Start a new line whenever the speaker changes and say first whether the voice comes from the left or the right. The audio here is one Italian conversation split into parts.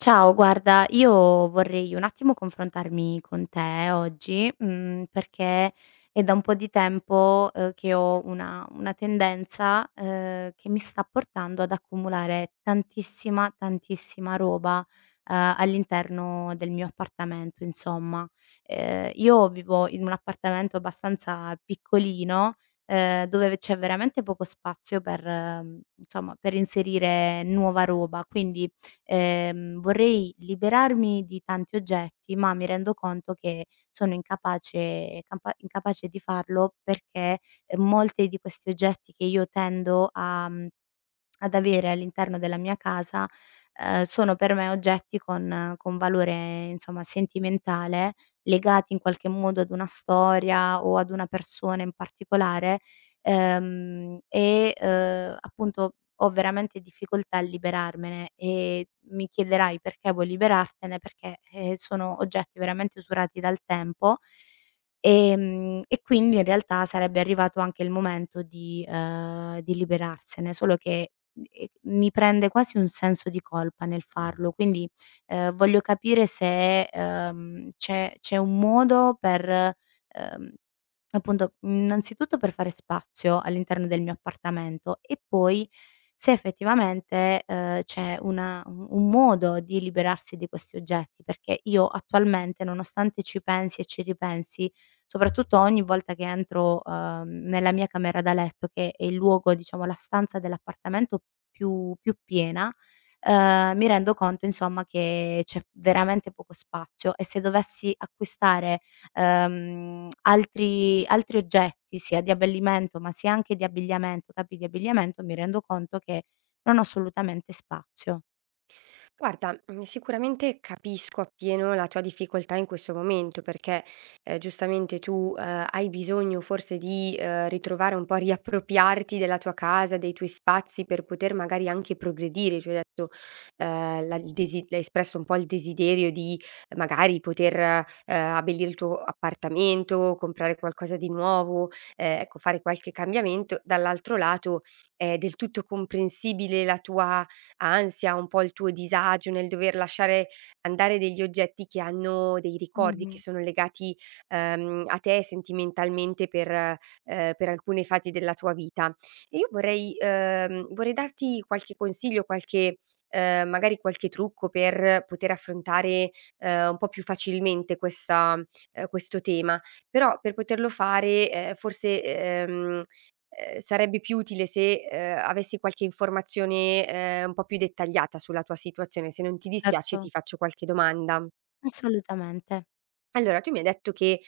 left: Ciao, guarda, io vorrei un attimo confrontarmi con te oggi, perché è da un po' di tempo, che ho una tendenza, che mi sta portando ad accumulare tantissima, tantissima roba, all'interno del mio appartamento insomma. Io vivo in un appartamento abbastanza piccolino, dove c'è veramente poco spazio per, insomma per inserire nuova roba, quindi vorrei liberarmi di tanti oggetti, ma mi rendo conto che sono incapace di farlo perché, molti di questi oggetti che io tendo a, mhmm ad avere all'interno della mia casa, sono per me oggetti con valore, insomma, sentimentale, legati in qualche modo ad una storia o ad una persona in particolare, e, appunto ho veramente difficoltà a liberarmene e mi chiederai: "Perché vuoi liberartene?" Perché, sono oggetti veramente usurati dal tempo, e quindi in realtà sarebbe arrivato anche il momento di liberarsene, solo che e mi prende quasi un senso di colpa nel farlo, quindi, voglio capire se, c'è un modo per, appunto, innanzitutto per fare spazio all'interno del mio appartamento e poi se effettivamente, c'è una u un modo di liberarsi di questi oggetti, perché io attualmente, nonostante ci pensi e ci ripensi, soprattutto ogni volta che entro, nella mia camera da letto, che è il luogo diciamo la stanza dell'appartamento più piena, mi rendo conto insomma che c'è veramente poco spazio e se dovessi acquistare, altri oggetti, sia di abbellimento, ma sia anche di abbigliamento, capi di abbigliamento, mi rendo conto che non ho assolutamente spazio.
right: Guarda, mhmm, sicuramente capisco appieno la tua difficoltà in questo momento perché, giustamente tu, hai bisogno forse di, ritrovare un po' a riappropriarti della tua casa, dei tuoi spazi per poter magari anche progredire. Tu hai detto, la il desi hai espresso un po' il desiderio di magari poter, abbellire il tuo appartamento, comprare qualcosa di nuovo, ecco fare qualche cambiamento. Dall'altro lato è del tutto comprensibile la tua ansia, un po' il tuo disagio nel dover lasciare andare degli oggetti che hanno dei ricordi, che
left: Mh-mh,
right: sono legati, a te sentimentalmente per alcune fasi della tua vita. E io vorrei vorrei darti qualche consiglio, qualche magari qualche trucco per poter affrontare, un po' più facilmente questa questo tema. Però per poterlo fare, sarebbe più utile se, avessi qualche informazione, un po' più dettagliata sulla tua situazione. Se non ti dispiace
left: certo.
right: ti faccio qualche domanda.
left: Assolutamente.
right: Allora, tu mi hai detto che,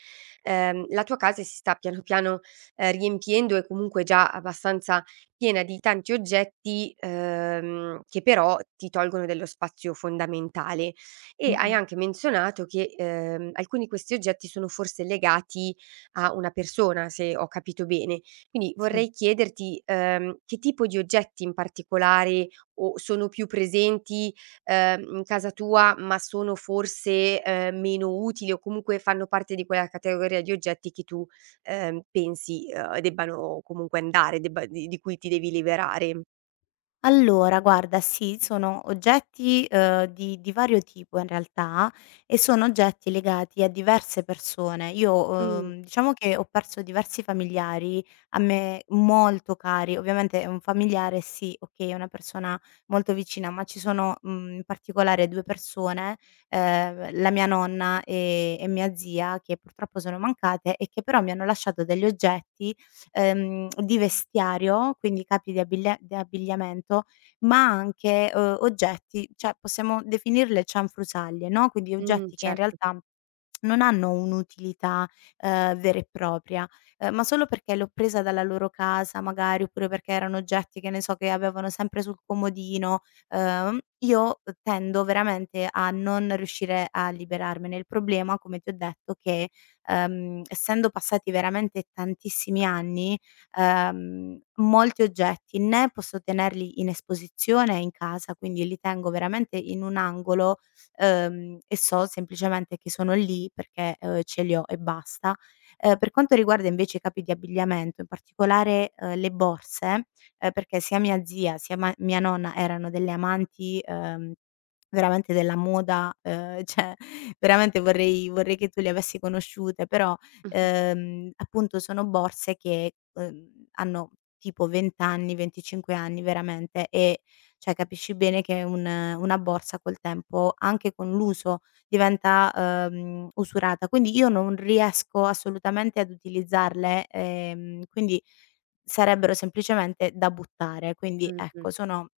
right: la tua casa si sta piano piano, riempiendo e comunque già abbastanza piena di tanti oggetti, che però ti tolgono dello spazio fondamentale e hai
left: Mh-mh,
right: anche menzionato che, alcuni di questi oggetti sono forse legati a una persona, se ho capito bene. Quindi
left: sì.
right: vorrei chiederti, che tipo di oggetti in particolare o sono più presenti in casa tua, ma sono forse, meno utili o comunque fanno parte di quella categoria di oggetti che tu, pensi, debbano comunque andare, debba di cui ti devi liberare.
left: Allora guarda, sì, sono oggetti, di vario tipo in realtà e sono oggetti legati a diverse persone. Io,
right: Mh,
left: diciamo che ho perso diversi familiari a me molto cari. Ovviamente è un familiare sì, okay, è una persona molto vicina, ma ci sono, in particolare 2 persone, la mia nonna e mia zia, che purtroppo sono mancate e che però mi hanno lasciato degli oggetti di vestiario, quindi capi di abiglia di abbigliamento, ma anche, oggetti, cioè possiamo definirle cianfrusaglie, no, quindi oggetti che in
right: certo.
left: realtà non hanno un'utilità, vera e propria, ma solo perché l'ho presa dalla loro casa magari, oppure perché erano oggetti, che ne so, che avevano sempre sul comodino, io tendo veramente a non riuscire a liberarmene. Il problema, come ti ho detto, che, essendo passati veramente tantissimi anni, molti oggetti né posso tenerli in esposizione in casa, quindi li tengo veramente in un angolo e so semplicemente che sono lì perché, ce li ho e basta. Per quanto riguarda invece i capi di abbigliamento, in particolare, le borse, perché sia mia zia sia mia nonna erano delle amanti, veramente della moda, cioè veramente vorrei che tu le avessi conosciute, però,
right: Mh-mh,
left: appunto sono borse che, hanno tipo 20 anni, 25 anni veramente e cioè capisci bene che un una borsa col tempo, anche con l'uso, diventa, usurata. Quindi io non riesco assolutamente ad utilizzarle, quindi sarebbero semplicemente da buttare. Quindi ecco,
right: mh-mh.
left: sono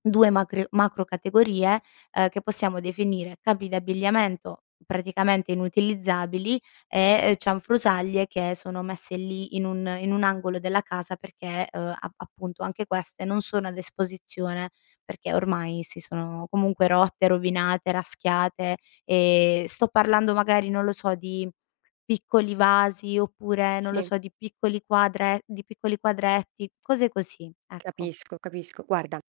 left: 2 macre macrocategorie, che possiamo definire capi d'abbigliamento praticamente inutilizzabili e, cianfrusaglie che sono messe lì in un angolo della casa perché, a appunto anche queste non sono ad esposizione, perché ormai si sono comunque rotte, rovinate, raschiate, sto parlando magari, non lo so, di piccoli vasi oppure, non lo
right: Sì.
left: so, di piccoli quadretti, cose così, ecco.
right: Capisco, capisco. Guarda,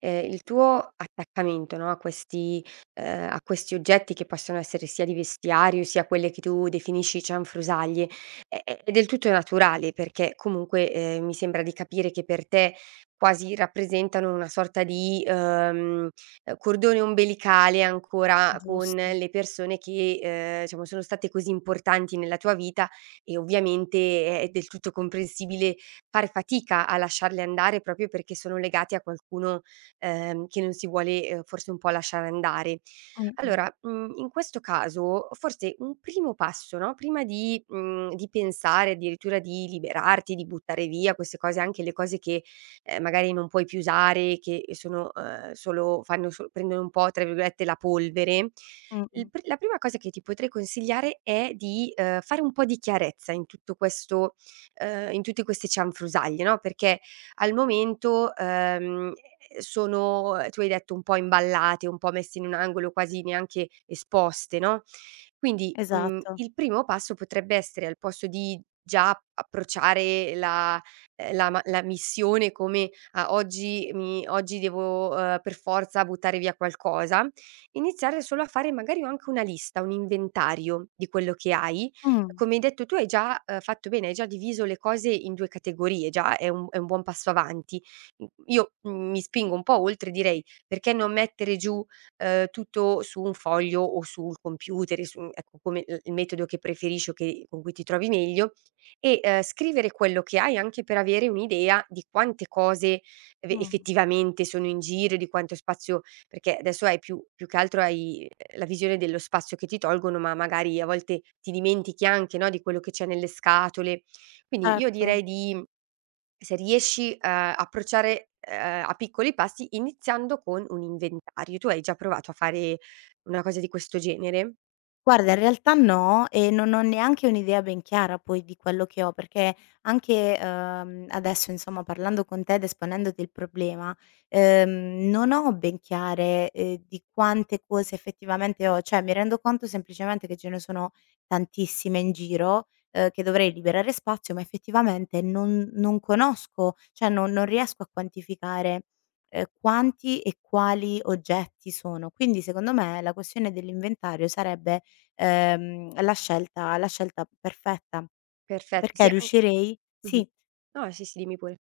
right: il tuo attaccamento, no, a questi oggetti che possono essere sia di vestiario, sia quelle che tu definisci cianfrusaglie, è del tutto naturale perché comunque, mi sembra di capire che per te quasi rappresentano una sorta di, cordone ombelicale ancora con
left: Giusto.
right: le persone che, diciamo sono state così importanti nella tua vita e ovviamente è del tutto comprensibile fare fatica a lasciarle andare proprio perché sono legati a qualcuno, che non si vuole, forse un po' lasciare andare.
left: Mh-mh.
right: Allora, mhmm, in questo caso forse un primo passo, no, prima di di pensare addirittura di liberarti, di buttare via queste cose, anche le cose che, magari non puoi più usare, che sono, solo fanno so prendono un po' tra virgolette "la polvere", il
left: Mh-mh.
right: pr la prima cosa che ti potrei consigliare è di, fare un po' di chiarezza in tutto questo in tutti questi cianfrusaglie, no, perché al momento, sono tu hai detto un po' imballate, un po' messe in un angolo, quasi neanche esposte, no, quindi, mhmm,
left: Esatto.
right: il primo passo potrebbe essere al posto di già approcciare la la missione come: "Ah, oggi devo, per forza buttare via qualcosa", iniziare solo a fare magari o anche una lista, un inventario di quello che hai
left: Mh,
right: come hai detto tu hai già, fatto bene, hai già diviso le cose in 2 categorie, già è un buon passo avanti. Mhmm, io, mhmm, mi spingo un po' oltre, direi: perché non mettere giù, tutto su un foglio o sul computer e su ecco, come il metodo che preferisci o che con cui ti trovi meglio e, scrivere quello che hai anche per avere un'idea di quante cose eve
left: mh,
right: effettivamente sono in giro, di quanto spazio perché adesso hai più che altro hai la visione dello spazio che ti tolgono, ma magari a volte ti dimentichi anche, no, di quello che c'è nelle scatole. Quindi io
left: certo.
right: direi di se riesci, approcciare, a piccoli passi iniziando con un inventario. Tu hai già provato a fare una cosa di questo genere?
left: Guarda, in realtà no, e non ho neanche un'idea ben chiara poi di quello che ho, perché anche, adesso insomma parlando con te ed esponendoti il problema, non ho ben chiare, di quante cose effettivamente ho. Cioè, mi rendo conto semplicemente che ce ne sono tantissime in giro, che dovrei liberare spazio, ma effettivamente non conosco, cioè non riesco a quantificare, quanti e quali oggetti sono. Quindi secondo me la questione dell'inventario sarebbe la scelta perfetta,
right: Perfetto,
left: perché
right: sì an
left: riuscirei
right: Mh-mh.
left: sì,
right: No, sì, sì, dimmi pure.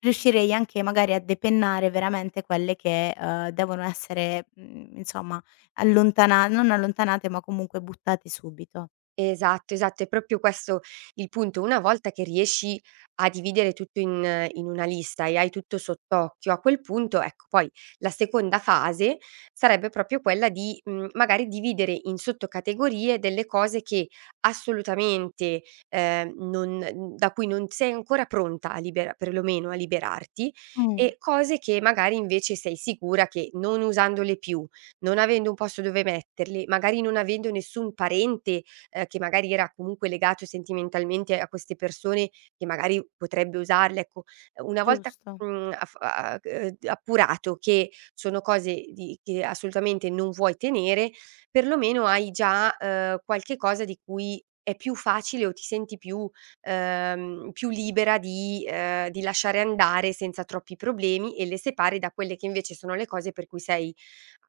left: riuscirei anche magari a depennare veramente quelle che, devono essere, insomma allontana non allontanate, ma comunque buttate subito.
right: Esatto, esatto, è proprio questo il punto. Una volta che riesci a dividere tutto in una lista e hai tutto sott'occhio, a quel punto, ecco, poi la seconda fase sarebbe proprio quella di, mhmm, magari dividere in sottocategorie delle cose che assolutamente, non n da cui non sei ancora pronta a libera perlomeno a liberarti,
left: Mh,
right: e cose che magari invece sei sicura che non usandole più, non avendo un posto dove metterle, magari non avendo nessun parente che magari era comunque legato sentimentalmente a queste persone che magari potrebbe usarle, ecco. Una volta,
left: giusto.
right: mhmm, af a appurato che sono cose di che assolutamente non vuoi tenere, perlomeno hai già, qualche cosa di cui è più facile o ti senti più più libera di lasciare andare senza troppi problemi e le separi da quelle che invece sono le cose per cui sei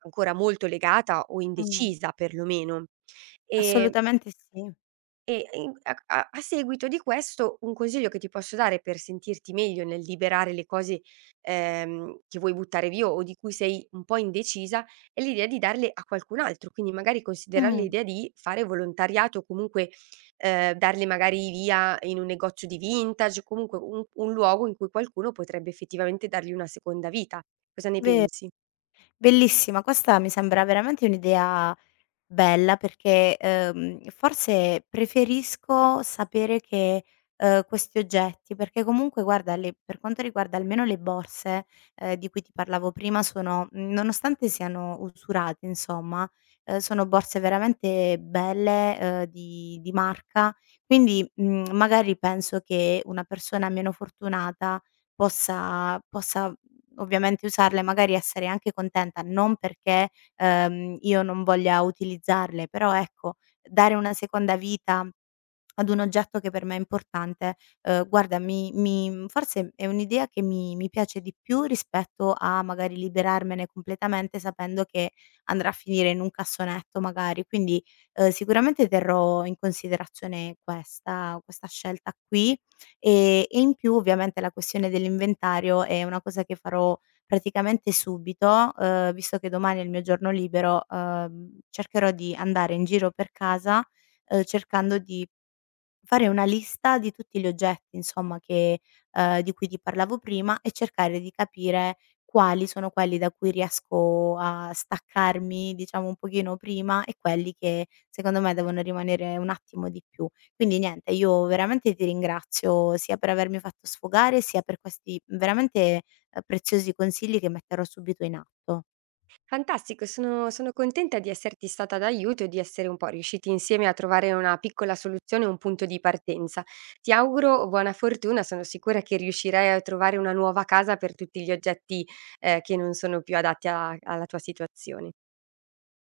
right: ancora molto legata o
left: Mh,
right: indecisa perlomeno. Ehm
left: assolutamente sì.
right: e in a seguito di questo, un consiglio che ti posso dare per sentirti meglio nel liberare le cose, che vuoi buttare via o di cui sei un po' indecisa, è l'idea di darle a qualcun altro, quindi magari considerare
left: Mh,
right: l'idea di fare volontariato o comunque, darle magari via in un negozio di vintage o comunque un luogo in cui qualcuno potrebbe effettivamente dargli una seconda vita. Cosa ne
left: ve
right: pensi?
left: bellissima, questa mi sembra veramente un'idea bella perché, forse preferisco sapere che, questi oggetti perché comunque guarda le per quanto riguarda almeno le borse, di cui ti parlavo prima sono nonostante siano usurate insomma, sono borse veramente belle, di marca, quindi, magari penso che una persona meno fortunata possa ovviamente usarle, magari essere anche contenta, non perché io non voglia utilizzarle, però ecco, dare una seconda vita ad un oggetto che per me è importante. Guarda mi forse è un'idea che mi piace di più rispetto a magari liberarmene completamente sapendo che andrà a finire in un cassonetto magari. Quindi, sicuramente terrò in considerazione questa scelta qui, e in più ovviamente la questione dell'inventario è una cosa che farò praticamente subito, visto che domani è il mio giorno libero, cercherò di andare in giro per casa, cercando di fare una lista di tutti gli oggetti insomma che di cui ti parlavo prima e cercare di capire quali sono quelli da cui riesco a staccarmi, diciamo, un pochino prima e quelli che secondo me devono rimanere un attimo di più. Quindi niente, io veramente ti ringrazio sia per avermi fatto sfogare, sia per questi veramente, preziosi consigli che metterò subito in atto.
right: Fantastico, sono contenta di esserti stata d'aiuto e di essere un po' riusciti insieme a trovare una piccola soluzione, un punto di partenza. Ti auguro buona fortuna, sono sicura che riuscirai a trovare una nuova casa per tutti gli oggetti, che non sono più adatti a alla tua situazione.